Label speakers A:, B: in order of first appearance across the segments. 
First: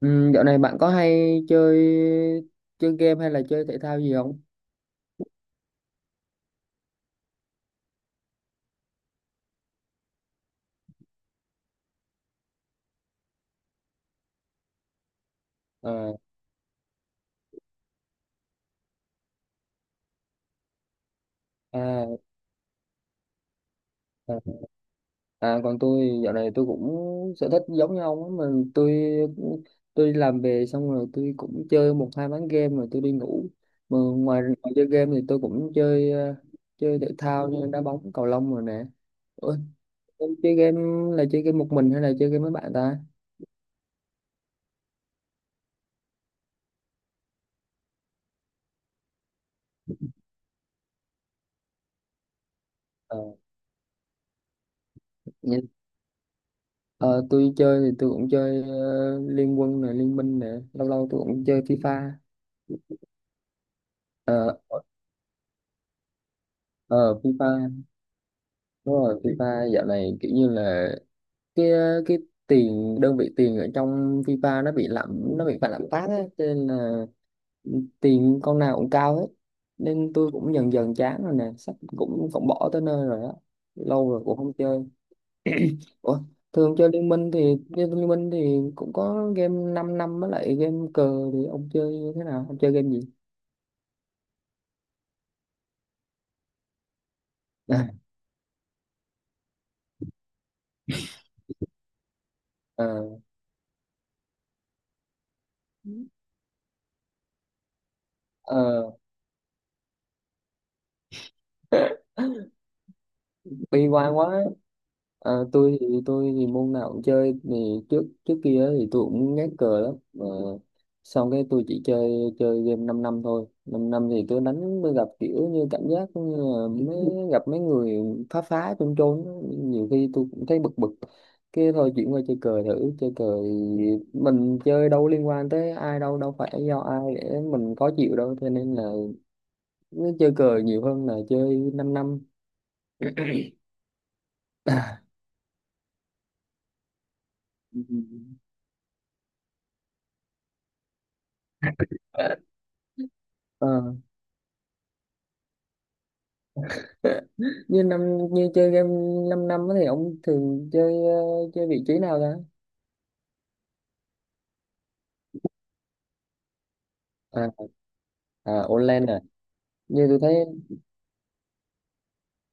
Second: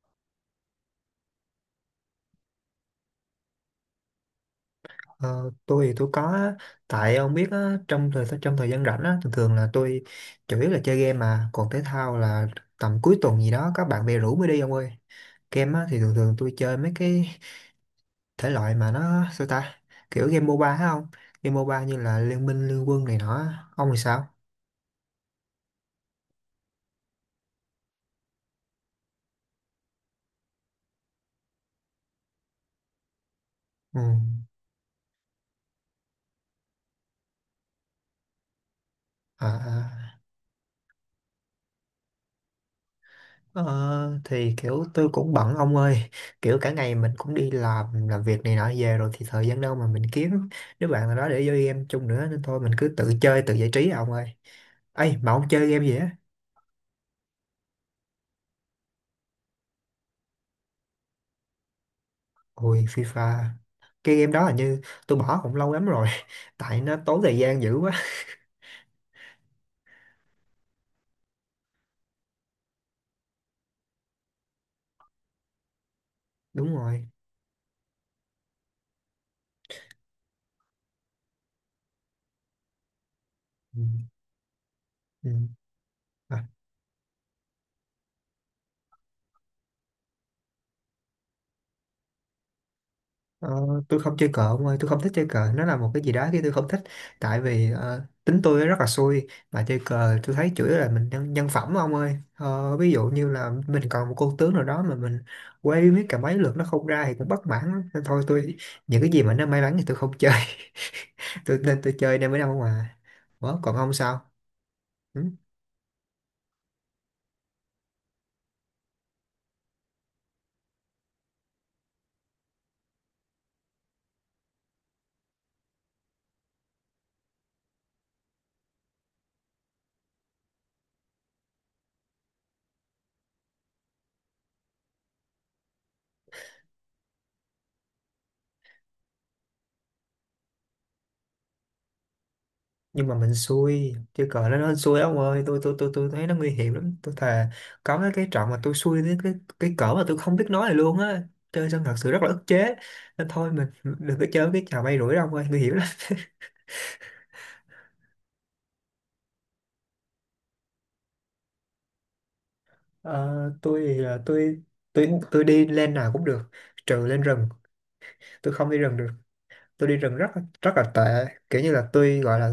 A: Ừ, dạo này bạn có hay chơi chơi game hay là chơi thể thao gì không?
B: Ờ, tôi thì tôi có á. Tại ông biết á, trong thời gian rảnh á, thường thường là tôi chủ yếu là chơi game, mà còn thể thao là tầm cuối tuần gì đó các bạn bè rủ mới đi ông ơi. Game á, thì
A: À,
B: thường thường tôi chơi mấy cái thể loại mà nó sao ta, kiểu game MOBA á không, game MOBA như
A: à,
B: là Liên Minh Liên Quân này nọ á. Ông thì sao?
A: à, à còn tôi dạo này tôi cũng sở thích giống như ông á, mà tôi đi làm về xong rồi tôi cũng chơi một hai ván game rồi tôi đi ngủ. Mà
B: Ừ.
A: ngoài chơi game thì tôi cũng chơi chơi thể thao như đá bóng, cầu lông rồi nè.
B: À,
A: Ủa,
B: à.
A: em chơi game là chơi game một mình hay là chơi game với bạn ta?
B: Ờ, thì kiểu tôi cũng bận ông ơi, kiểu cả ngày mình cũng đi làm việc này nọ về rồi thì thời gian đâu mà mình kiếm đứa bạn nào đó để chơi game chung nữa, nên thôi mình cứ tự
A: Ờ,
B: chơi tự giải trí à ông ơi. Ấy mà ông
A: dạ.
B: chơi game gì á?
A: Ờ, tôi chơi thì tôi cũng chơi Liên Quân này, Liên Minh này, lâu lâu tôi cũng chơi FIFA.
B: Ôi FIFA, cái game đó
A: Ờ,
B: hình như tôi bỏ cũng lâu lắm rồi tại nó
A: ờ,
B: tốn thời
A: FIFA
B: gian dữ quá.
A: đúng rồi, FIFA dạo này kiểu như là cái cái tiền, đơn vị tiền ở trong FIFA nó bị lạm, nó bị phải lạm phát á, cho nên
B: Đúng rồi.
A: là tiền con nào cũng cao hết, nên tôi cũng dần dần chán rồi nè, sắp cũng cũng bỏ tới nơi rồi á,
B: Ừ.
A: lâu rồi cũng không chơi.
B: Ừ.
A: Ủa,
B: Ờ.
A: thường chơi Liên Minh thì Liên Liên Minh thì cũng có game 5 năm năm với lại game cờ, thì ông chơi như thế nào, ông chơi game gì?
B: Ờ, tôi không chơi cờ ông ơi, tôi không thích chơi cờ, nó là một cái gì đó cái tôi không thích. Tại vì tính tôi rất là xui, mà chơi cờ tôi thấy chủ yếu là mình nhân phẩm ông ơi. Ờ,
A: Ờ,
B: ví dụ như là mình còn một con tướng nào đó mà mình quay biết cả mấy lượt nó không ra thì cũng bất mãn lắm. Nên thôi tôi
A: ờ,
B: những cái gì mà nó may mắn thì tôi không chơi. Tôi nên tôi chơi nên mới đâu mà. Ủa, còn
A: bi
B: ông
A: quan
B: sao?
A: quá.
B: Ừ?
A: Ờ, tôi thì môn nào cũng chơi, thì trước trước kia á thì tôi cũng ngán cờ lắm, mà xong cái tôi chỉ chơi chơi game 5 năm năm thôi, 5 năm năm thì tôi đánh, tôi gặp kiểu như cảm giác như là mới gặp mấy người phá phá chôn chôn á. Nhiều khi tôi cũng thấy bực bực, cái thôi chuyển qua chơi cờ thử, chơi cờ thì mình chơi đâu liên quan tới ai đâu, đâu phải do ai để mình khó chịu đâu, cho nên là cứ chơi cờ nhiều hơn là chơi 5 năm
B: Nhưng mà mình xui chơi cờ nó xui ông ơi, tôi thấy nó nguy hiểm lắm, tôi thề có mấy cái
A: năm.
B: trận mà tôi xui cái cái cỡ mà tôi không biết nói này luôn á, chơi xong thật sự rất là ức chế. Nên thôi mình
A: Ờ,
B: đừng có chơi cái trò bay rủi đâu ông ơi, nguy hiểm lắm.
A: như năm, như chơi game 5 năm năm á thì ông thường chơi chơi vị trí nào ta?
B: Ờ, tôi thì là tôi đi lên nào cũng được, trừ lên rừng,
A: À,
B: tôi
A: à
B: không đi rừng
A: online
B: được.
A: à,
B: Tôi đi
A: như
B: rừng
A: tôi
B: rất
A: thấy.
B: rất là tệ, kiểu như là tôi gọi là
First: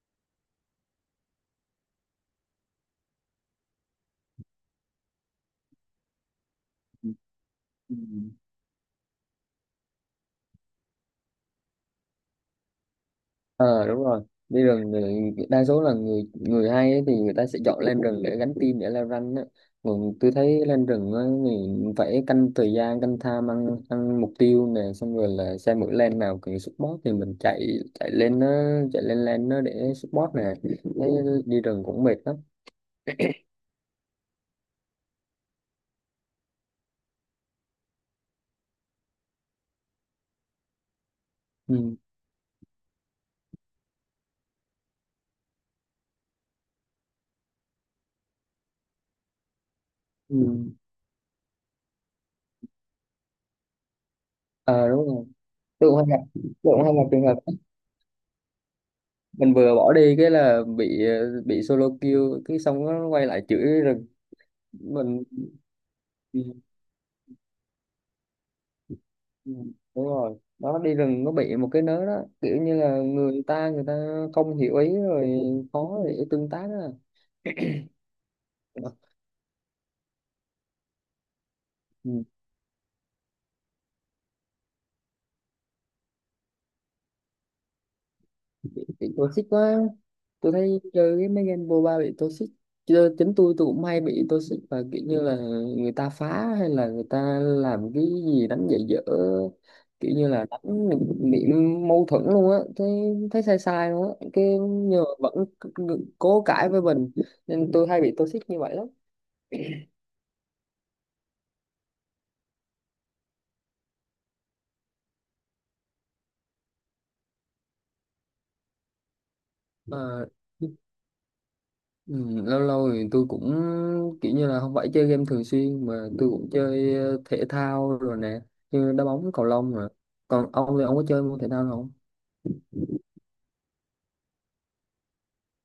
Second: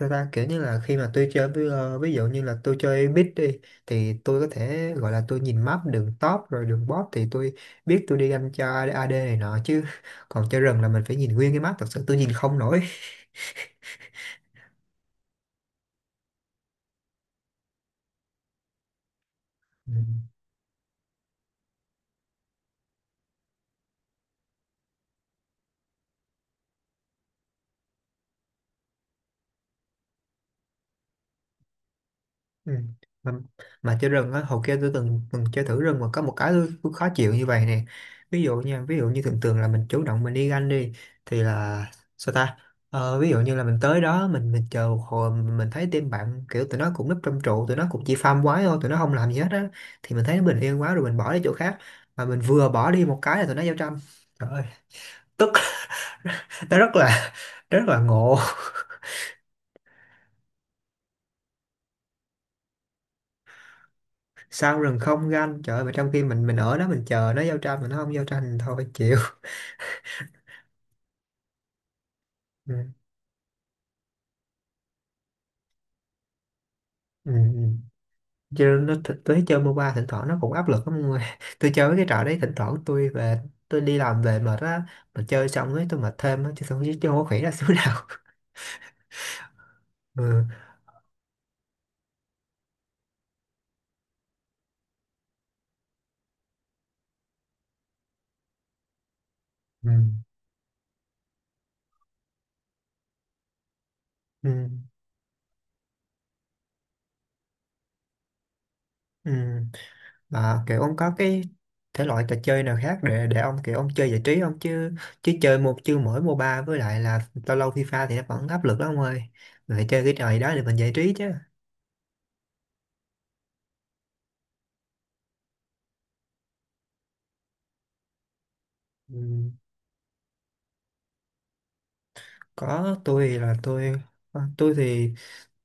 B: sao ta, kiểu như là khi mà tôi chơi với, ví dụ như là tôi chơi bit đi, thì tôi có thể gọi là tôi nhìn map đường top rồi đường bot thì tôi
A: Ừ.
B: biết tôi đi ganh cho AD này nọ chứ, còn chơi rừng là mình phải nhìn nguyên cái map, thật sự tôi nhìn không nổi.
A: Ờ đúng rồi, đi rừng thì đa số là người người hay ấy thì người ta sẽ chọn lên rừng để gánh team để leo rank á,
B: Ừ.
A: còn tôi thấy lên rừng á thì phải canh thời gian, canh time ăn ăn mục tiêu nè, xong rồi là xem mỗi lane nào cần support thì mình chạy chạy lên nó, chạy lên lane nó để support nè, thấy đi rừng cũng mệt lắm.
B: Ừ. Mà, mà chơi rừng á hồi kia tôi từng từng chơi thử rừng mà có một cái tôi khó chịu như vậy nè. Ví dụ nha, ví dụ như thường thường là mình chủ động mình đi ganh đi, thì là
A: Ừ.
B: sao ta, ờ, ví dụ như là mình tới đó mình chờ một hồi mình thấy team bạn kiểu tụi nó cũng núp trong trụ, tụi nó cũng chỉ farm quái thôi, tụi nó không làm gì hết á, thì mình thấy
A: Ừ.
B: nó bình yên quá rồi mình bỏ đi chỗ khác, mà mình vừa bỏ đi một cái là tụi nó giao tranh. Trời ơi,
A: Ờ đúng rồi,
B: tức.
A: tôi cũng hay gặp, tôi
B: Nó
A: cũng hay
B: rất
A: gặp trường
B: là,
A: hợp đó.
B: rất là ngộ.
A: Mình vừa bỏ đi cái là bị bị solo kill, cái xong nó quay lại chửi rừng
B: Sao rừng
A: mình.
B: không ganh trời ơi, mà trong khi mình
A: Ừ,
B: ở đó mình chờ nó giao tranh mà nó không giao tranh, thôi chịu.
A: ừ, đúng rồi đó, đi rừng nó bị một cái nớ đó, kiểu
B: Ừ.
A: như là người ta không hiểu ý rồi, khó để tương tác đó.
B: Ừ. Ừ. Chứ
A: Ờ,
B: nó thực tế chơi MOBA thỉnh thoảng nó cũng áp lực lắm mọi người. Tôi chơi cái trò
A: ừ.
B: đấy thỉnh thoảng tôi về, tôi đi làm về mệt á, mà chơi xong ấy tôi mệt thêm á, chứ không có khỉ ra xíu nào.
A: Bị toxic quá.
B: Ừ.
A: Tôi thấy chơi cái mấy game MOBA bị toxic, chơi chính tôi cũng hay bị toxic, và kiểu như là người ta phá, hay là người ta làm cái gì đánh dạy dở,
B: Ừ.
A: kiểu như là đánh bị mâu thuẫn luôn á, thấy thấy sai sai luôn á, cái
B: Ừ.
A: nhưng mà vẫn cố cãi với mình, nên tôi hay bị toxic như vậy lắm.
B: Ừ. Mà kiểu ông có cái thể loại trò chơi nào khác để ông kiểu ông chơi giải trí không chứ, chứ chơi một chứ mỗi MOBA với lại là lâu lâu FIFA thì nó vẫn áp lực lắm ông ơi. Mình phải chơi cái
A: Mà
B: trò gì đó để mình giải trí chứ.
A: Ừ, lâu lâu thì tôi cũng kiểu như là không phải chơi game thường xuyên, mà tôi cũng chơi thể thao rồi nè, như đá bóng, cầu
B: Ừ.
A: lông rồi, còn ông thì ông có chơi môn thể thao nào không?
B: Có, tôi ờ, tôi thì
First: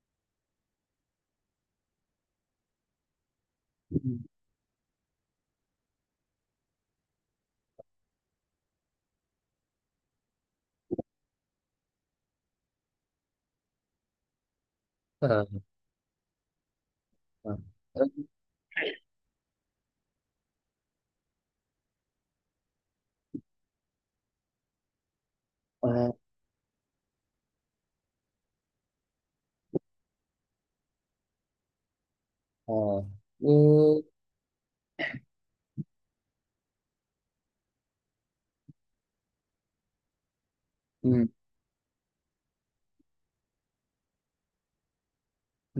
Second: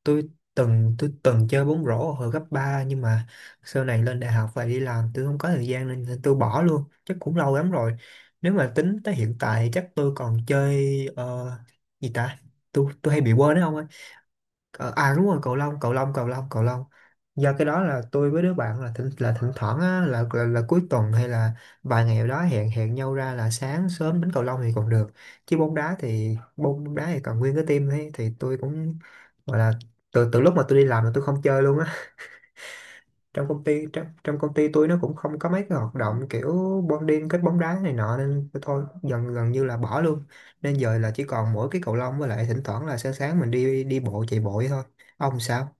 B: tôi từng chơi bóng rổ hồi cấp ba, nhưng mà sau này lên đại học và đi làm tôi không có thời gian nên, nên tôi bỏ luôn chắc cũng lâu lắm rồi. Nếu mà tính tới hiện tại chắc tôi còn chơi gì ta, tôi hay bị quên đấy không ơi. Ờ, à đúng rồi,
A: Ờ,
B: cầu lông cầu lông cầu lông cầu lông, do
A: Ờ,
B: cái đó là tôi với đứa bạn là thỉnh thoảng á, là cuối tuần hay là vài ngày đó hẹn hẹn nhau ra là sáng sớm đánh cầu lông thì còn được. Chứ
A: à,
B: bóng đá thì còn nguyên cái team ấy thì tôi cũng gọi là, từ từ lúc mà tôi đi làm là tôi không chơi luôn á.
A: à.
B: Trong công ty
A: Như,
B: trong công ty tôi nó cũng không có mấy cái hoạt động kiểu bonding kết bóng đá này nọ nên tôi thôi gần gần như là bỏ luôn. Nên giờ là chỉ
A: ừ,
B: còn mỗi cái cầu lông, với lại thỉnh thoảng là sáng sáng mình đi đi bộ chạy bộ vậy thôi. Ông sao?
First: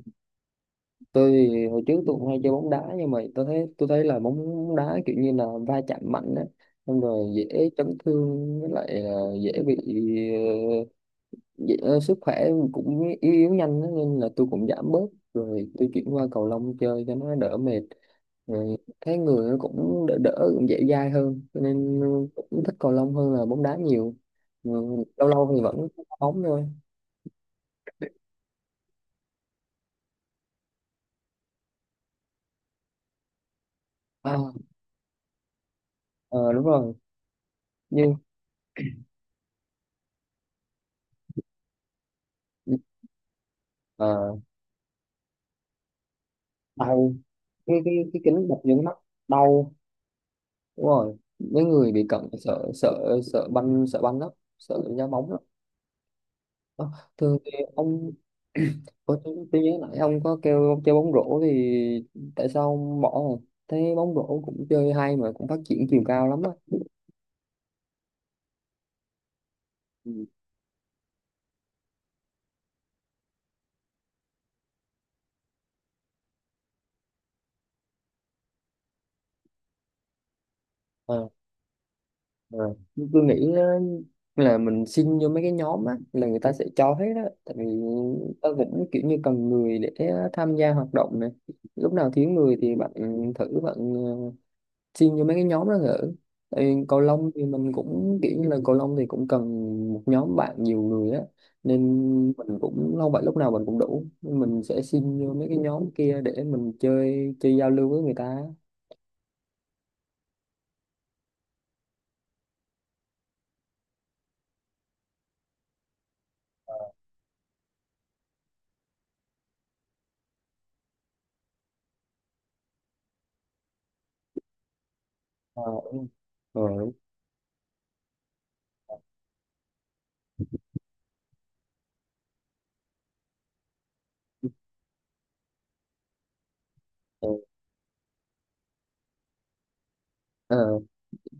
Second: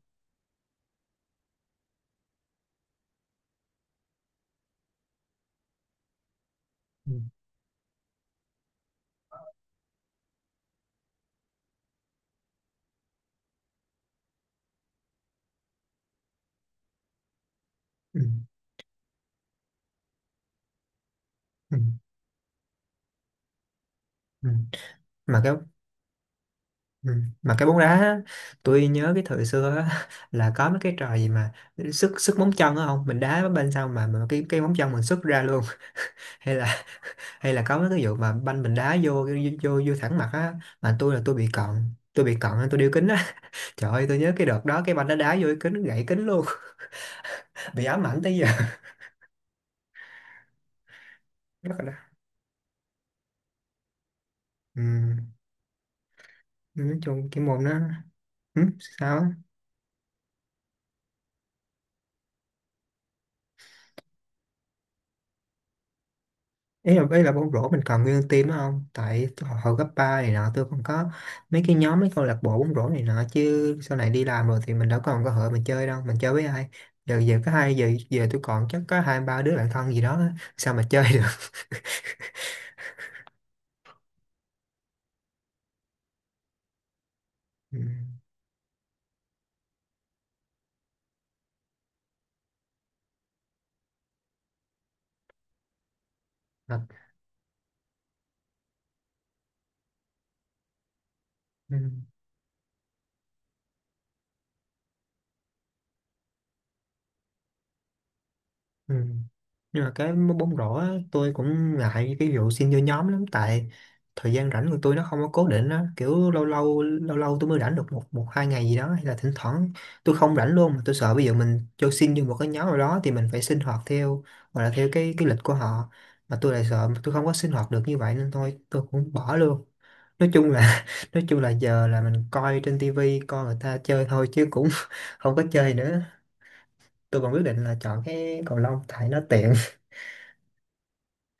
A: tôi thì hồi trước tôi cũng hay chơi bóng đá, nhưng mà tôi thấy, tôi thấy là bóng đá kiểu như là va chạm mạnh á, xong
B: Ừ.
A: rồi dễ chấn thương, với lại là dễ bị ờ, dạ, sức khỏe cũng yếu yếu nhanh á, nên là tôi cũng giảm bớt, rồi tôi chuyển qua cầu lông chơi cho nó đỡ mệt,
B: Ừ.
A: rồi thấy người nó cũng đỡ đỡ, cũng dễ dai hơn, cho
B: Ừ.
A: nên cũng thích cầu lông hơn là bóng đá nhiều.
B: Ừ.
A: Ừ, lâu
B: Mà cái,
A: lâu thì vẫn đá bóng thôi.
B: ừ, mà cái bóng đá á, tôi nhớ cái thời xưa á, là có mấy cái trò gì mà sức sức móng chân á không, mình đá bên sau mà
A: À,
B: cái móng chân mình sức ra luôn.
A: ờ,
B: Hay
A: đúng
B: là,
A: rồi,
B: hay là có mấy cái vụ
A: nhưng
B: mà banh mình đá vô thẳng mặt á. Mà tôi bị cận, tôi bị cận nên tôi đeo kính á. Trời ơi tôi nhớ
A: ờ,
B: cái đợt đó cái banh nó đá vô cái kính, nó gãy kính luôn.
A: đau, cái
B: Bị
A: cái
B: ám
A: cái
B: ảnh tới giờ.
A: kính đập vô cái mắt đau. Đúng rồi, mấy
B: Rất
A: người bị
B: là-
A: cận sợ, sợ banh, sợ banh lắm, sợ ra
B: ừ.
A: bóng lắm. Ờ,
B: Nói chung
A: thường
B: cái
A: thì
B: môn nó,
A: ông
B: ừ,
A: Ủa,
B: sao á?
A: tôi nhớ lại ông có kêu ông chơi bóng rổ, thì tại sao ông bỏ rồi? Thấy bóng rổ cũng chơi hay mà cũng phát triển chiều cao lắm á.
B: Ý là, ý là bóng rổ mình còn nguyên team đó không, tại tôi- hồi cấp ba
A: Ừ.
B: này nọ tôi còn có mấy cái nhóm, mấy câu lạc bộ bóng rổ này nọ, chứ sau này đi làm rồi thì mình đâu còn cơ hội mình chơi đâu, mình chơi với ai. Giờ giờ có hai giờ về tôi còn chắc có hai ba đứa bạn thân gì đó á, sao mà chơi được.
A: Ờ, ờ. Nhưng tôi nghĩ á, là mình xin vô mấy cái nhóm á là người ta sẽ cho hết á. Tại vì ta cũng kiểu như cần người để tham gia hoạt động này. Lúc nào thiếu người thì bạn thử, bạn xin cho mấy cái nhóm đó thử, tại
B: Ừ.
A: vì cầu lông thì mình cũng kiểu như là cầu lông thì cũng cần một nhóm bạn nhiều người á,
B: Ừ.
A: nên mình cũng không phải lúc nào mình cũng đủ, nên mình sẽ xin vô mấy cái nhóm kia để mình chơi, chơi giao lưu với người ta.
B: Ừ. Nhưng mà cái bóng rổ á, tôi cũng ngại cái vụ xin vô nhóm lắm, tại thời gian rảnh của tôi nó không có cố định á, kiểu lâu lâu lâu lâu tôi mới rảnh được một một hai ngày gì đó, hay là thỉnh thoảng tôi không rảnh luôn, mà tôi sợ bây giờ mình cho xin vô một cái nhóm nào đó thì mình phải sinh hoạt theo, hoặc là theo cái lịch của
A: Ờ
B: họ.
A: đúng
B: Mà tôi lại sợ
A: rồi.
B: tôi không có sinh hoạt được như vậy, nên thôi tôi cũng bỏ luôn. Nói chung là nói chung là giờ là mình coi trên tivi coi người ta chơi thôi, chứ cũng không có chơi nữa. Tôi
A: Ờ,
B: còn quyết
A: đúng.
B: định là chọn cái cầu lông tại nó tiện.
A: Ờ. Ờ.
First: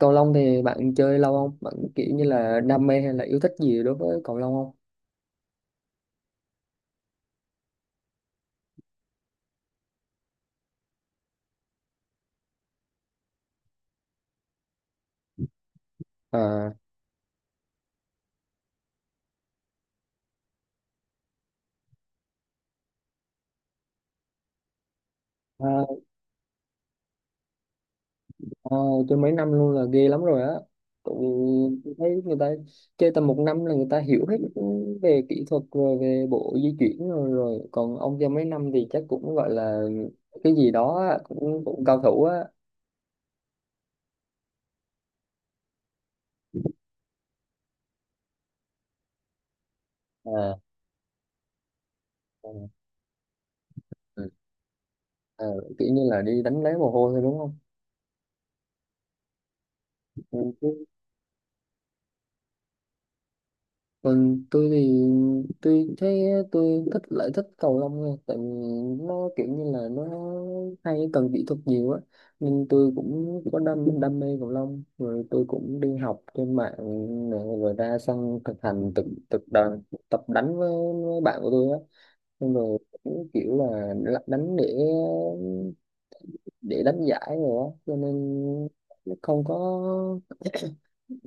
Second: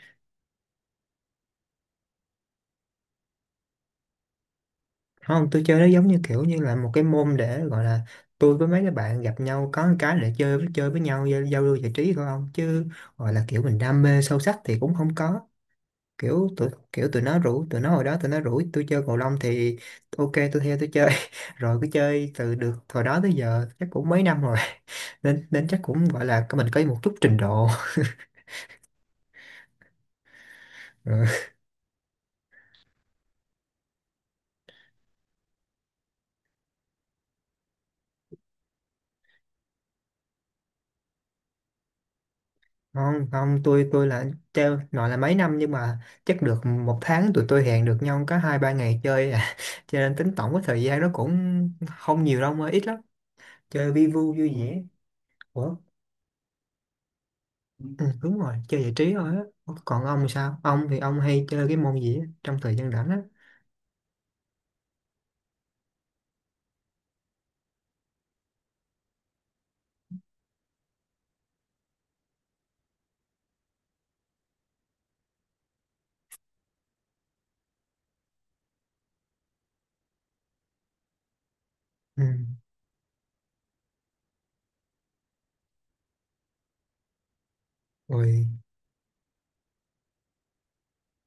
A: Cầu lông thì bạn chơi lâu không? Bạn kiểu như là đam mê hay là yêu thích gì đối với cầu lông không?
B: Không, tôi chơi nó giống như kiểu như là một cái môn để gọi là tôi với mấy cái bạn gặp nhau có một cái để chơi chơi với nhau giao giao lưu giải trí thôi, không chứ gọi là kiểu mình đam mê sâu sắc thì cũng không có. Kiểu tụi nó rủ, tụi nó hồi đó tụi nó rủ tôi chơi cầu lông thì ok tôi theo tôi chơi, rồi cứ chơi từ được hồi đó tới giờ chắc cũng mấy năm rồi, nên nên chắc
A: À.
B: cũng gọi là mình có một chút trình độ.
A: Ờ, tôi mấy năm luôn là ghê lắm rồi á, tại vì tôi thấy người ta chơi tầm một năm là người ta hiểu hết về kỹ thuật rồi, về bộ di chuyển rồi, rồi còn ông chơi mấy năm thì chắc cũng gọi là cái gì đó á, cũng cũng cao thủ á.
B: không không tôi treo nói là mấy năm, nhưng mà chắc được một tháng tụi tôi hẹn được nhau có hai ba ngày chơi à. Cho nên tính tổng
A: À,
B: cái thời gian nó cũng không nhiều đâu,
A: ừ.
B: mà ít lắm. Chơi vi
A: Ừ,
B: vu vui vẻ.
A: Ờ,
B: Ủa,
A: kiểu như là đi đánh lấy mồ hôi thôi đúng không?
B: ừ, đúng rồi, chơi giải trí thôi á. Còn ông thì sao,
A: Ừ,
B: ông hay chơi cái môn gì á, trong thời gian rảnh á?
A: còn tôi thì tôi thấy tôi thích, lại thích cầu lông hơn, tại vì nó kiểu như là nó hay cần kỹ thuật nhiều á, nên tôi cũng có đam đam mê cầu lông, rồi tôi cũng đi học trên mạng nè, rồi ra sân thực hành, thực thực đoàn tập đánh với bạn của tôi á,
B: Ừ.
A: nên rồi cũng kiểu là đánh để đánh giải rồi á, cho nên
B: Rồi.
A: nó không có,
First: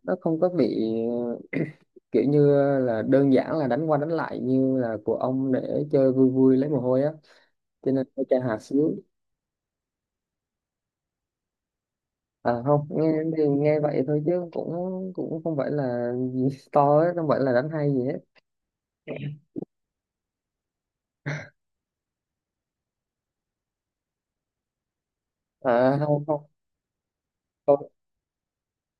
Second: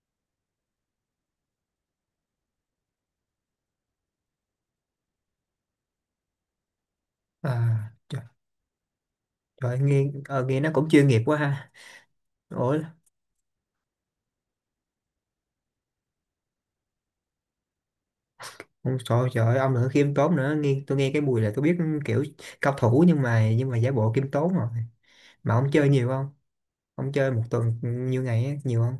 A: nó không có bị kiểu như là đơn giản là đánh qua đánh lại như là của ông, để chơi vui vui lấy mồ hôi á,
B: À
A: cho nên
B: trời,
A: tôi chơi hạt xíu.
B: trời ơi, nghe nghe nó cũng chuyên nghiệp quá ha.
A: À
B: Ủa,
A: không nghe thì nghe vậy thôi, chứ cũng cũng không phải là gì to ấy, không phải là đánh hay gì hết.
B: ông trời trời ơi, ông nữa khiêm tốn nữa, nghe tôi nghe cái mùi là tôi biết, kiểu cao thủ, nhưng mà giả bộ khiêm tốn rồi. Mà ông chơi
A: À
B: nhiều
A: không
B: không?
A: không
B: Ông chơi một
A: tôi,
B: tuần nhiêu ngày á, nhiều không?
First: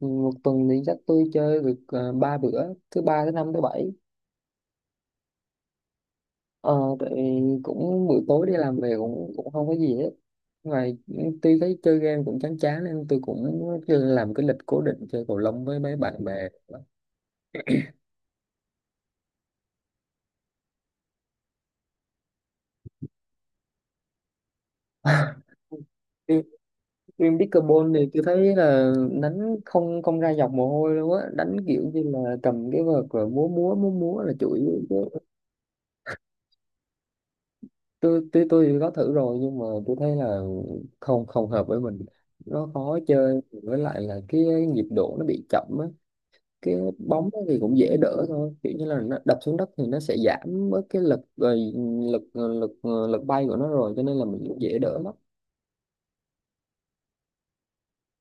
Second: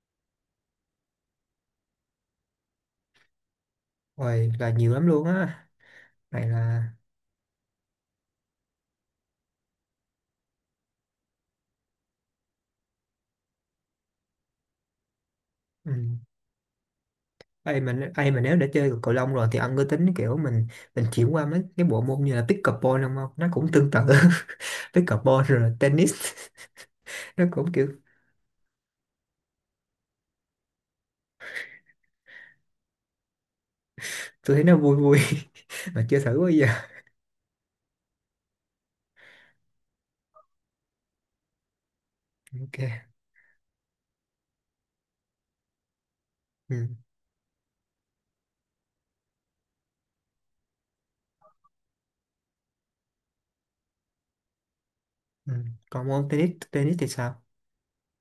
A: một tuần thì chắc tôi chơi được ba bữa, thứ ba, thứ năm, thứ bảy.
B: Ôi là nhiều lắm luôn á. Này
A: Ờ
B: là,
A: tại vì cũng buổi tối đi làm về cũng cũng không có gì hết ngoài, tuy thấy chơi game cũng chán chán, nên tôi cũng làm cái lịch cố định chơi cầu lông với
B: ừ.
A: mấy bạn bè.
B: Ê, mình ê, mà nếu đã chơi cầu lông rồi thì ông có tính kiểu mình chuyển qua mấy cái bộ môn như là pickleball không không? Nó cũng tương tự pickleball rồi tennis.
A: Riêng
B: Nó cũng kiểu
A: pickleball thì tôi thấy là đánh không, không ra dọc mồ hôi luôn á, đánh kiểu như là cầm cái vợt rồi múa múa múa múa là chủ
B: tôi thấy
A: yếu
B: nó vui vui
A: chứ.
B: mà chưa thử bao giờ.
A: Tôi có thử rồi, nhưng mà tôi thấy là không, không hợp với mình, nó khó
B: Ok.
A: chơi, với lại là cái nhịp độ nó bị chậm á, cái
B: Ừ.
A: bóng á thì cũng dễ đỡ thôi, kiểu như là nó đập xuống đất thì nó sẽ giảm bớt cái lực rồi, lực lực lực bay của nó rồi, cho nên là mình cũng dễ đỡ lắm.
B: Ừ. Còn môn tennis, tennis thì sao?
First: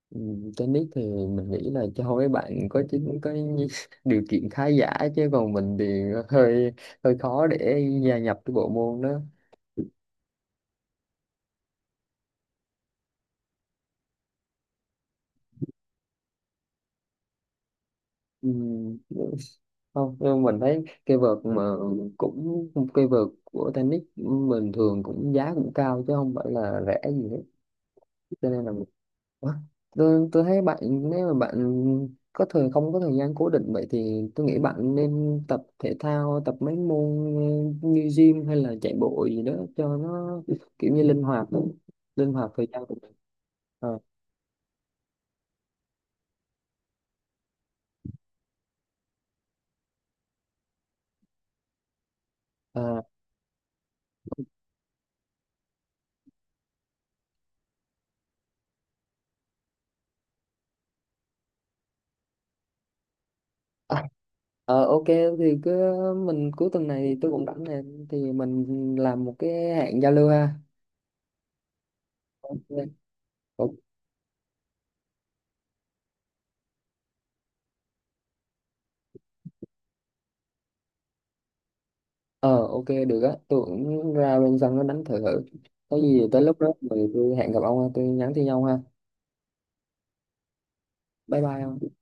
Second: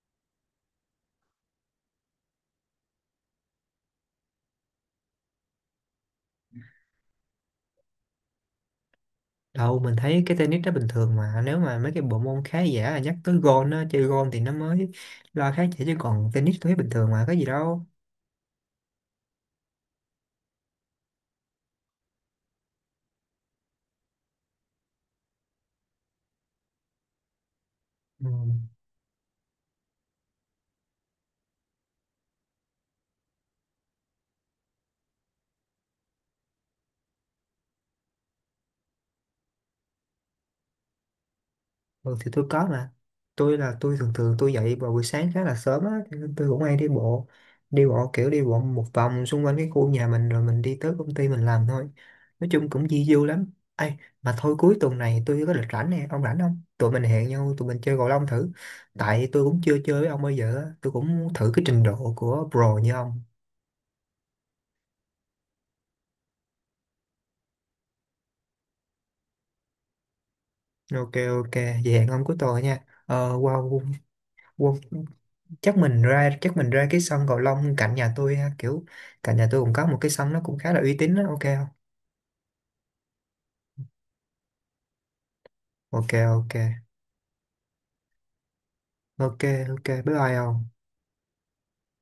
A: Ừ, tennis thì mình nghĩ là cho mấy bạn có chính có điều kiện khá giả, chứ còn mình thì hơi, hơi khó để gia nhập cái bộ môn đó.
B: Đâu mình thấy cái tennis nó bình thường mà, nếu mà mấy cái bộ môn khá giả là nhắc tới gôn á, chơi gôn thì nó mới lo khác chỉ, chứ còn tennis tôi thấy bình thường mà có gì đâu.
A: Ừ, không nhưng mình thấy cây vợt mà, cũng cây vợt của tennis mình thường cũng giá cũng cao, chứ không phải là rẻ gì hết,
B: Ừ.
A: cho nên là Ủa, tôi thấy bạn, nếu mà bạn có thời không có thời gian cố định vậy, thì tôi nghĩ bạn nên tập thể thao, tập mấy môn như gym hay là chạy bộ gì đó cho nó kiểu như linh hoạt đó.
B: Ừ, thì
A: Linh
B: tôi
A: hoạt thời
B: có
A: gian
B: mà,
A: của mình.
B: tôi
A: Ờ,
B: thường thường tôi dậy vào buổi sáng khá là sớm á, cho nên tôi cũng hay đi bộ, đi bộ kiểu đi bộ một vòng xung quanh cái khu nhà mình rồi mình đi tới công ty mình làm thôi, nói chung cũng
A: ờ,
B: di du lắm. Ai mà thôi cuối tuần này tôi có lịch rảnh nè, ông rảnh không tụi mình hẹn nhau tụi mình chơi cầu lông thử, tại tôi cũng chưa chơi với ông bao giờ á, tôi cũng muốn thử cái trình độ của pro như ông.
A: à, ờ, ok thì cứ mình cuối tuần này thì tôi cũng rảnh nè, thì mình làm một cái hẹn giao lưu ha.
B: Ok ok, vậy hẹn ông cuối tuần nha.
A: Ok.
B: Ờ wow,
A: Ok.
B: wow, wow. Chắc mình ra cái sân cầu lông cạnh nhà tôi ha, kiểu cạnh nhà tôi cũng có một cái sân nó cũng khá là uy tín đó, ok không?
A: Ờ ok được á, tôi cũng ra bên sân nó đánh thử thử, có
B: Ok
A: gì tới
B: ok.
A: lúc đó thì tôi hẹn gặp ông ha, tôi nhắn tin nhau ha.
B: Ok. Ok, bye bye không.
A: Bye bye ông.